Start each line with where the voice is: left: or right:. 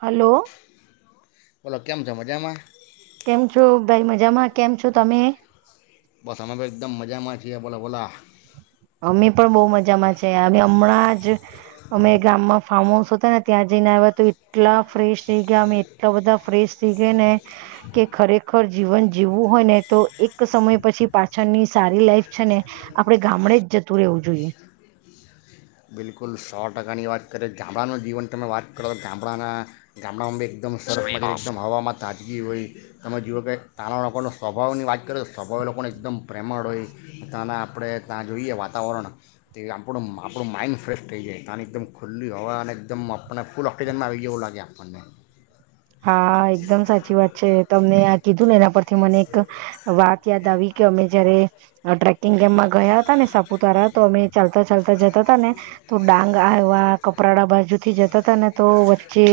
right: Hello
left: બોલો કેમ છો મજામાં
right: કેમ છો ભાઈ મજામાં કેમ છો તમે
left: બસ હમે એકદમ મજામાં છએ બોલા બોલા
right: અ હમણાં જ અમે ગામમાં ફાર્મ હાઉસ હતા ને ત્યાં જઈને આવ્યા તો એટલા ફ્રેશ થઈ ગયા અમે એટલા બધા ફ્રેશ થઈ ગયા ને કે ખરેખર જીવન જીવવું હોય ને તો એક સમય પછી પાછળની સારી લાઈફ છે ને આપડે ગામડે જ જતું રહેવું જોઈએ
left: બિલકુલ સો ટકાની વાત કરીએ ગામડાનું જીવન તમે વાત કરો તો ગામડાના ગામડામાંી એકદમ સરસ ટ એકદમ હવામાં તાજગી હોય તમે જોીઓો કે તાંના લોકોના સ્વભાવની વાત કરો તો સ્વભાવ લોકોને એકદમ પ્રેમળ હોય તાના આપણે ત્યાં જોઈએ વાતાવરણ તે આપણું મા આપણું માઈન્ડ ફ્રેશ થઈ જાય તની એકદમ ખુલ્લી હોવા અને એકદમ આપણને ફૂલ ઓક્સિજનમાં આવી જવું લાગે આપણને
right: હા એકદમ સાચી વાત છે તમને આ કીધું ને એના પરથી મને એક વાત યાદ આવી કે અમે જયારે હ ટ્રેક િંગ ગેમમાં ગયા હતા ને સાપુતારા તો અમે ચાલતા ચાલતા જતા હતાા ને તો ડાંગ આવ્યા કપરાડા બાજુથી જતા તા ને તો વચ્ચે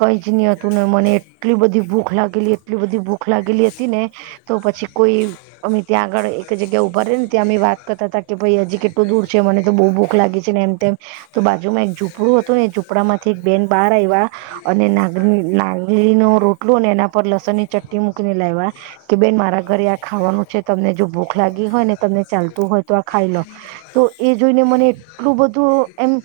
right: કઈ જ નહી ને મને એટલી બધી ભૂખ લાગેલી એટલી બધી ભૂખ લાગેલી ને તો પછી કોઈ અમ ત્યાં આગળ એક જગ્યા ઉભા ર ને ત્યાં અ વાત કરતા હતા કે ભાઈ હજી કેટલું દૂર છે મને તો બહુ ભૂખ લાગી છે ને એમ તેમ તો બાજુમાં એક ઝૂપડું હતું નેઝુંપડા માંથી એક બેન બહાર આવ્યા અને લંગલી ન રોટલો એના પર લસણ ની ચટ મૂકીને લેવા કે બેન મારા ઘરે આ ખાવાનું છે તમને જો ભો લાગી હો ને તમને ચાલતું હોય તો આ ખાઈ લો તો એ જોઈને મને એટલું બધું એમ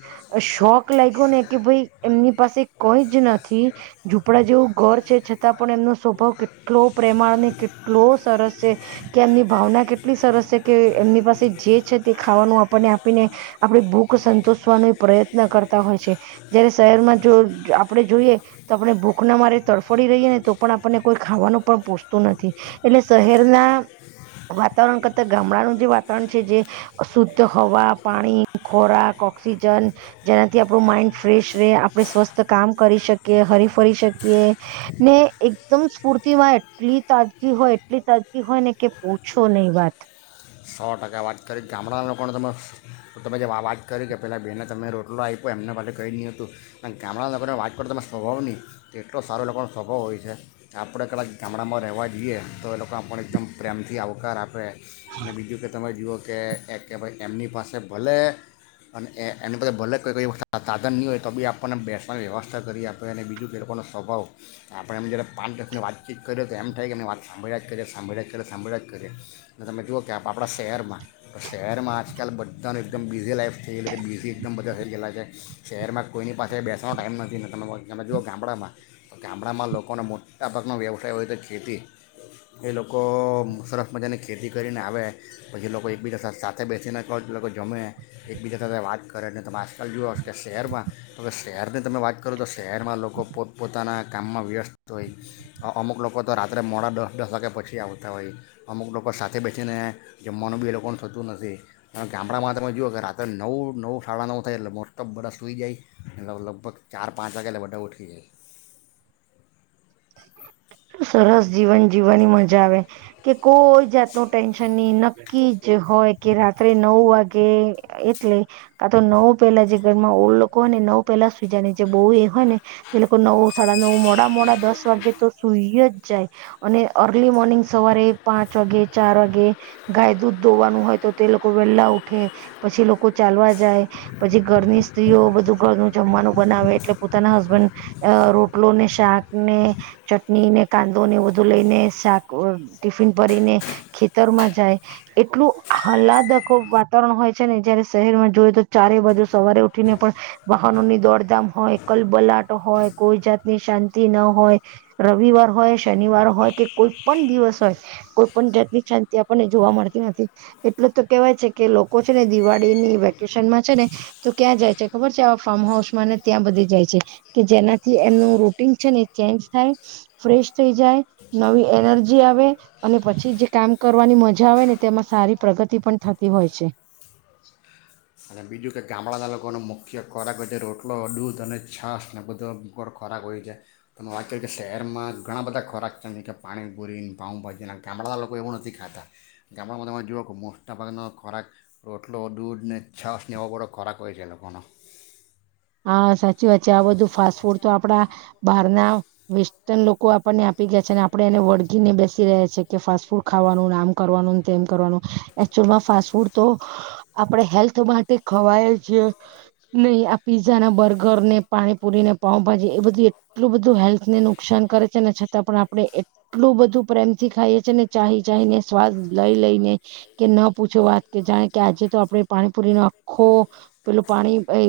right: શોખ લાગ્યો ને કે ભાઈ એમની પાસે કોઈ જ નથી ઝૂપડા જેવું ઘર છે છતાં પણ એમનો સ્વભાવ કેટલો પ્રેમાળને કેટલો સરસ છે કે એમની ભાવના કેટલી સરસ છે કે એમની પાસે જે છે તે ખાવાનું આપણને આપીને આપણી ભૂખ સંતોષવાનો પ્રયત્ન કરતા હોય છે જયારે શહેરમાં જો આપણે જોઈએ તો આપણે ભૂખના મારે તડફડી રહીએ ને તો પણ આપણને કોઈ ખાવાનું પણ પોસતું નથી એટલે શહેરના વાતાવરણ કરતા ગામડાનું જે વાતાવરણ છે જે શુદ્ધ હવા પાણી ખોરાક ઓક્સિજન જેનાથી આપણું માઈન્ડ ફ્રેશ રહે આપણે સ્વસ્થ કામ કરી શકીએ કે હરી ફરી શકીએ ને એકદમ સ્ફૂર્તિ માં એટલી તાજગી હોય એટલી તાજગી હોય ને કે પૂછો નને એ વાત
left: સો ટકા વાત કરી ગામડાના લોકોને તમે તમે જે વાત કરી કે પહેલાં બહેને તમે રોટલો આપ્યો એમનેાછલે કહી નહીં હતું પણ ગામડાના લોકોને વાત કર તમે સ્વભાવ નહીં તો એટલો સારો લોકોનો સ્વભાવ હોય છે આપણે કદાચ ગામડામાં રહેવા જઈએ તો એ લોકો આપને એકદમ પ્રેમથી આવકાર આપે અને બીજું કે તમામે જુક કે એ કે ભાઈ એમની પાસે ભલે અને એ એની પાસે ભલે કોઈઈ વ સાધન નહીં હોય તો બી આપણને બેસવાની વ્યવસ્થા કરી આપે અને બીજું એ લોકોનો સ્વભાવ આપણે એમ જ્યારે પાંચ દખની વાતચીત કરીએ તો એમ થાય કે એમની વાત સાંભળ્યા જ કરીએ સાંભળ્યા જ કરીએ સાંભળ્યા જ કરીએ અને તમે જુઓ કે આપ આપણા શહેરમાં શહેરમાં આજકાલ બધાને એકદમ બીઝી લાઈફ થઈ ગયલી છે બીઝી એકદમ બધા થઈ ગયેલા છે શહેરમાં કોઈની પાસે બેસવાનો ટાઈમ નથી તમે તમે જુઓ ગામડામાં તો ગામડામાં લોકોનો મોટા ભાગનો વ્યવસાય હોય છે ખેતી એ લોકો સરસ મજાની ખેતી કરીને આવે પછી લોકો એકબીજા સાથે સાથે બેસીને કહો લોકો જમે એકબીજા સાથે વાત કરે તમે આજકાલ જોુઓશ કે શહેરમાં તો શહેરની તમે વાત કરો તો શહેરમાં લોકો પોત પોોતાના કામમાં વ્યસ્ત હોય અમુક લોકો તો રાત્રે મોડા દસ દસ વાગ્યા પછી આવતા હોય અમુક લોકો સાથે બેસી છે ને જમવાનું બી એ લોકો થતું નથી પણ ગામડામાં તમે જુઓ કે રાત્રે નવ નવ સાડા નવ થાય એટલે મોસ્ટ ઓ બધા સુઈ જાય એ લગભગ ચાર પાંચ વાગે એટલે બધા ઉઠી
right: સરસ જીવન જીવવાની મજા આવે કે કોઈ જાતનુ ટટેન્શન ની ન કી જ હોય કે રાત્રે નવ વાગે એટલે કા તો નવ પેલા જે ઘર માં ઓ લોકો હોય ને નવ પહેલા સુજાને જે બહુ એ હોય ને તે લોકો નવ સાડા નવ મોડા મોડા દસ વાગે તો સુઈ જ જાય અને અર્લી મોર્નિંગ સવારે પાંચ વાગે ચાર વાગે ગાય દૂધ દોવાનું હોય તો તે લોકો વેહેલા ઉઠે પછી લોકો ચાલવા જાય પછી ઘરની સ્ત્રીઓ બધું ઘરનું જમવાનું બનાવે એટલે પોતાના હસબન્ડ અ રોટલોને શાક ને ચટણી ને કાંદોને વધુ લઈને શાક ટિફિન ભરીને ખેતરમાં જાય એટલું હલાદકો વાતાવરણ હોય છે ને જયારે શહેરમાં જોએ તો ચારે બાજુ સવારે ઉઠીને રવિવાર હોય શનિવાર હોય કે કોઈ પણ દિવસ હોય કોઈ પણ જાતની શાંતિ આપણને જોવા મળતી નથી એટલે તો કેવાય છે કે લોકો છે ને દિવાળીની વેકેશનમાં છે ને તો ક્યાં જાય છે ખબર છે આવા ફાર્મ હાઉસમાં ને ત્યાં બધી જાય છે કે જેનાથી એમનું રૂટીન છે ને ચેન્જ થાય ફ્રેશ થઈ જાય નવી એનર્જી આવે અને પછી જે કામ કરવાની મજા આવે ને તેમાં સારી પ્રગતિ પણ થતી હોય છે.
left: અને બીજું કે ગામડાના લોકોનો મુખ્ય ખોરાક હોય છે રોટલો દૂધ અને છાસ ને બધો ખોરાક હોય છે તમે વાત કરી કે શહેરમાં ઘણા બધા ખોરાક છે કે પાણીપુરી પાઉભાજીના ગામડાના લોકો એવું નથી ખાતા ગામડામાં તમે જુઓ કે મોટા ભાગનો ખોરાક રોટલો દૂધને છાસ ને એવો બધો ખોરાક હોય છે.
right: હા સા જે છે આ બધું ફાસ્ટ ફૂડ તો આપણા બહારના વેસ્ટર્ન લોકો આપણને આપી ગયા છે ને આપડણે એને વળગીને બેસી રહ્યા છે કે ફાસ્ટ ફૂડ ખાવાનું ને આમ કરવાનું તેમ કરવાનું એકચુઅલમાં ફાસ્ટ ફૂડ તો આપણે હેલ્થ માટે ખવાય જ નહી આ પીઝા ના બર્ગર ને પાણીપુરીને પાઉભાજી એ બધું એટલું બધું હેલ્થ ને નુકસાન કરે છે ને છતાં પણ આપડે એટલું બધું પ્રેમ થી ખાઈએ છી ને ચાહી ચાહી ને સ્વાદ લઈ લઈને કે ન પૂછો વાત કે જાણે કે આજે તો આપડે પાણીપુરી નો આખો પેલું પાણી એ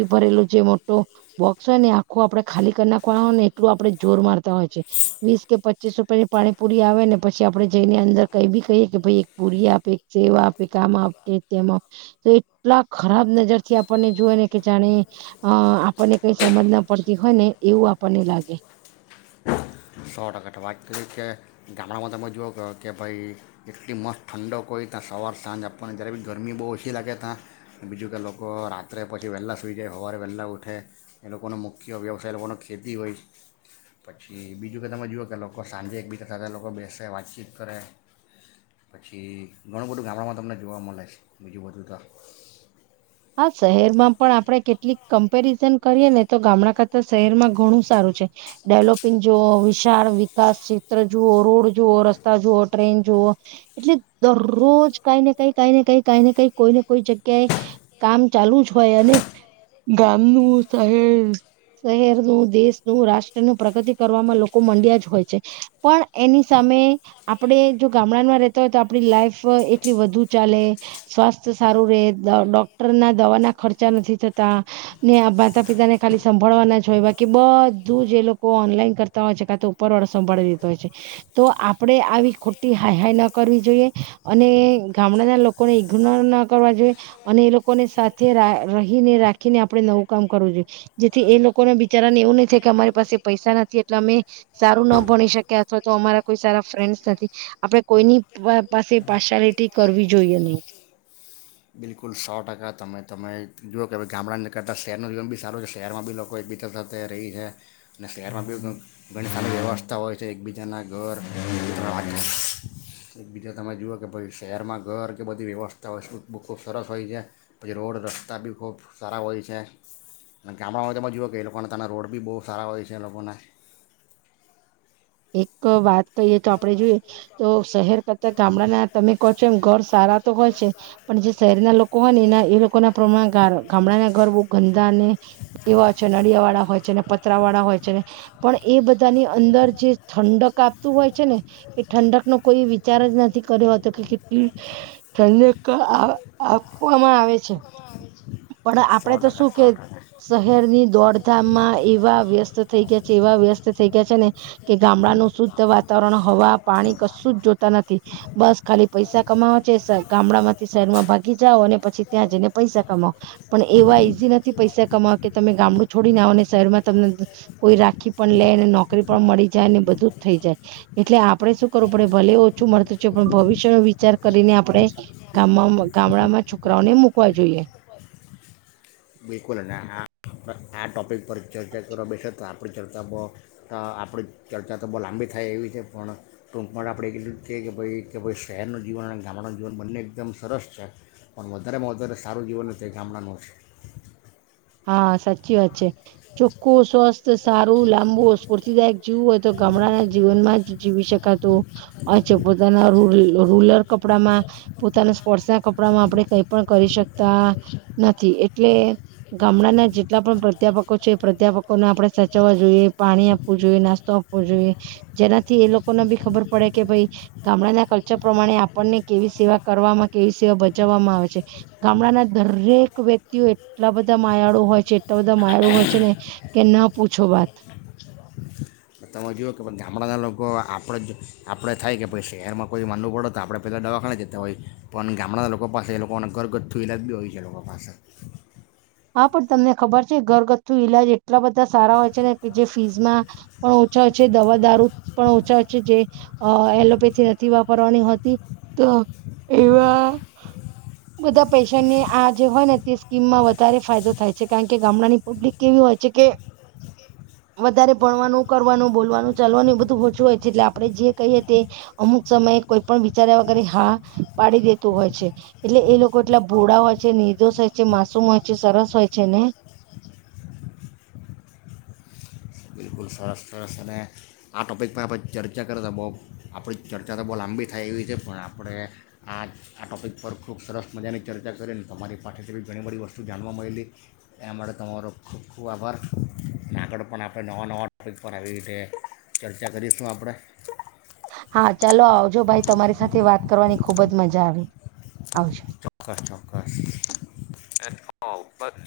right: ભરેલો જે મોટો બોક્સ હોય ને આખો આપડે ખાલી કરી નાખવા હોય ને એટલું આપડે જોર મારતા હોય છે વીસ કે પચીસ રૂપિયાની પાણીપુરી આવે ને પછી આપડે જઈને અંદર કઈ બી કહીએ કે ભય એક પુરી આપે એક સેવ આપે તેમાં તો એટલા ખરાબ નજર થી આપણને જોય ને કે જાણે અ આપણને કઈ સમજ ના પડતી હોય ને એવું આપણને લાગે
left: સો ટકા તો વાત કરી કે ગામડામાં તમે જોવ કહ કે ભાઈ એટલી મસ્ત ઠંડક કોઈ ત્યાં સવાર સાંજ પણ જ્યારે બી ગરમી બહુ ઓછી લાગે ત્યાં બીજું કે લોકો રાત્રે પછી વહેલાં સુઈ જાય સવારે વહેલાં ઉઠે એ લોકોનો મુખ્ય વ્યવસાય લોકોને ખેતી હોય પછી બીજું કે તમે જુઓ કે લોકો સાંજે એકબીજા સાથે લોકો બેસે વાતચીત કરે પછી ઘણું બધું ગામડામાં તમને જોવા મળે છે બીજું બધું ત
right: હા શહેરમાં પણ આપણે કેટલીક કમ્પેરિઝન કરીએ ને તો ગામડા કરતા શહેરમાં ઘણું સારું છે ડેવલોપિંગ જુઓ વિશાળ વિકાસ ક્ષેત્ર જુઓ રોડ જુવઓ રસ્તા જુઓ ટ્રેન જુઓ એટલે દરરોજ કાઈ ને કાઈ કાઈ ને કાઈ કાઈ ને કઈ કોઈ ને કોઈ જગ્યાએ કામ ચાલુ જ હોય અને ગામનું શહે શહેરનું દેશનું રાષ્ટ્ર નું પ્રગતિ કરવામાં લોકો મંડ્યા જ હોય છે પણ એની સામે આપડે જો ગામડામાં રહેતા હોય તો આપડી લાઈફ એટલી વધુ ચાલે સ્વાસ્થ્ય સારું રે દ દક ટરના દવાના ખર્ચા નથી થતા ને આ માતા પિતાને ખાલી સંભાળવાના જ હોય બાકી બધું જ એ લોકો ઓનલાઈન કરતા હોય છે કા તો ઉપરવાળો સંભાળી લીધ હોય છે તો આપણેે આવી ખોટી હાઈ હાઈ ન કરવી જોઈએ અને ગામડાના લોકોને ઇગનોર ન કરવા જોઈએ અને એ લો લોકોને સાથે રહીને રાખીને આપણે નવું કામ કરવું જોઈએ જેથી એ લોકો ના બિચારાને એવું નહી થાય કે અમારી પાસે પૈસા નથી એટલે અમે સારું ના ભણી શકેયા અથવા તો અમારા કોઈ સારા ફ્રેન્ડસ નથી આપણે કોઈની પા પાસે પાર્શિયાલિટી કરવી જોઈએ નય
left: બિલકુલ સો ટકા તમે તમે જુઓ કે ભાઈ ગામડાને કરતાં શહેરનું જીવન બી સારું છે શહેરમાં બી લોકો એકબીજા સાથે રહી છે અને શહેરમાં બી ઘણી સારી વ્યવસ્થા હોય છે એકબીજાના ઘર એકબીજા તમે જુઓ કે ભાઈ શહેરમાં ઘર કે બધી વ્યવસ્થા હોય [unintelligible] ખૂબ સરસ હોય છે પહી રોડ રસ્તા બી ખૂબ સારા હોય છે અને ગામડામાં જુઓ કે એ લોકોને તાના રોડ બી બો સારા હોય છે એ લોકોને
right: એક વાત કહીએ તો આપડે જોઈએ તો શહેર ક ગામડાના તમે કહો છો એમ ઘર સારા હોય છે પણ જે શહેર ના લોકો હોય ને એના એ લો લોકો ના પ્રમાણે ગા ગામડાના ઘર બો ગંદાને એવા હોય છે નળિયા વાળા હોય છે ને પતરા વાળા હોય છેને પણ એ બધાની અંદર જે ઠંડક આપતું હોય છે ને એ ઠંડકનો કોઈ વિચાર જ નથી કર્યો હતો કે કેટલી ઠંડક આ આપવામાં આવે છે. પણ આપડે
left: સો
right: તો
left: ટકા
right: શું કે
left: સો ટકા
right: શહેરની દોડધામમાં એવા વ્યસ્ત થઈ ગયા છે એવા વ્યસ્ત થઈ ગયા છે ને કે ગામડાનું શુદ્ધ વાતાવરણ હવા પાણી કશું જ જોતા નથી બસ ખાલી પૈસા કમાવા છે ગામડામાંથી શહેરમાં ભાગી જાઓ અને પછી ત્યાં જઈને પૈસા આ પણ એવા ઈઝી નથી પૈસા કમાવો કે તમે ગામડું છોડીને આવો ને શહેરમાં તમને કોઈ રાખી પણ લે નોકરી પણ મળી જાય ને બધું જ થઈ જાય એટલે આપડે શું કરવું પડે ભલે ઓછું મળતું છે પણ ભવિષ્ય નો વિચાર કરીને આપણે ગામ ગામડામાં છોકરાઓને મુકવા જોઈએ.
left: બિલકુલ અને આ આ ટોપિક [unintelligible] આપણી ચર્ચા બહ આપણી ચર્ચા તો બહુ લાંબી થાય એવી છે પણ ટૂંકમાં આપણે એટ રીતે છેએ કે ભાઈ કે ભાઈ શહેરનું જીવન અને ગામડાનું જીવન બંને એકદમ સરસ છે પણ વધારેમાં વધારે સારું જીવન તે ગામડાનું છે.
right: હા, સાચી વાત છે. ચોખ્ખું સ્વસ્થ સારું લાંબુ સ્ફૂર્તિદાયક જીવું હોય તો ગામડાંના જીવનમાં જીવી શક કાતો પોતાના રુ રૂલર કપડામાં પોતાના સ્પોર્ટસના કપડામાં આપણે કઈ પણ કરી શકતા નથી એટલે ગામડાના જેટલા પણ પ્રાધ્યાપકો છે એ પ્રાધ્યાપકોને આપણે સાચવવા જોઈએ પાણી આપવું જોઈએ, નાસ્તો આપવો જોઈએ જેનાથી એ લોકોને બી ખબર પડે કે ભાઈ ગામડાના કલ્ચર પ્રમાણે આપણને કેવી સેવા કરવામાં કેવી સેવા બચાવવામાં આવે છે ગામડાના દરેક વ્યક્તિઓ એ ટલા બધા માયાળુ હોય છે એટલા બધા માયાળુ હોય છે ને કે ના પૂછો વાત.
left: તો તમે જોઓ કે ગામડાના લોકો આપણે જ આપણે થાય કે ભ શહેરમાં કોઈ માનવું પડે તો આપણે પહેલાં દવાખાને જતાં હોય પણ ગામડાના લોકો પાસે એ લોકોને ઘરગથ્થુ ઇલાજ બી હોય છે એ લોકો પાસે.
right: હા, પણ તમને ખબર છે ઘરગથ્થુ ઈલાજ એટલા બધા સારા હોય છે ને કે જે ફીઝમાં પણ ઓછા છે. દવા દારૂ પણ ઓછા છે. જે અ એલોપેથી નથી વાપરવાની હોતી તો એવા બધા પેશને આ જે હોય ને તે સ્કીમમાં વ વધરે ફાયદો થાય છે, કારણ કે ગામડાની પબ્લિક કેવી હોય છે કે વધારે ભણવાનું કરવાનું બોલવાનું ચાલવાનું એ બધું ઓછું હોય છે એટલે આપણે જે કહીએ તે અમુક સમયે કોઈ પણ વિચાર્યા વગરે હા પાડી દેતું હોય છે એટલે એ લોકો એટલા ભોળ હોય છે નિર્દોષ હોય છે માસુમ હોય સરસ હોય છે ને
left: બિલકુલ સરસ સરસ અને આ ટોપિક પર આપણે ચર્ચા કરીએ તો બહુ આપણી ચર્ચા તો બહુ લાંબી થાય એવી છે પણ આપણે આ આ ટોપિક પર ખૂબ સરસ મજાની ચર્ચા કરીને તમારી પાસેથી બી ઘણી બધી વસ્તુ જાણવા મળેલી એ માટે તમારો ખૂબ ખૂબ આભાર અને આગળ પણ આપણે નવા નવા ટપિક પર આવી રીતે ચર્ચા કરીશું આપણે
right: હા ચાલો આવજો ભાઈ તમારી સાથે વાત કરવાની ખુબ જ મજા આવે આવજો
left: ચોક્સ ચોક્કસ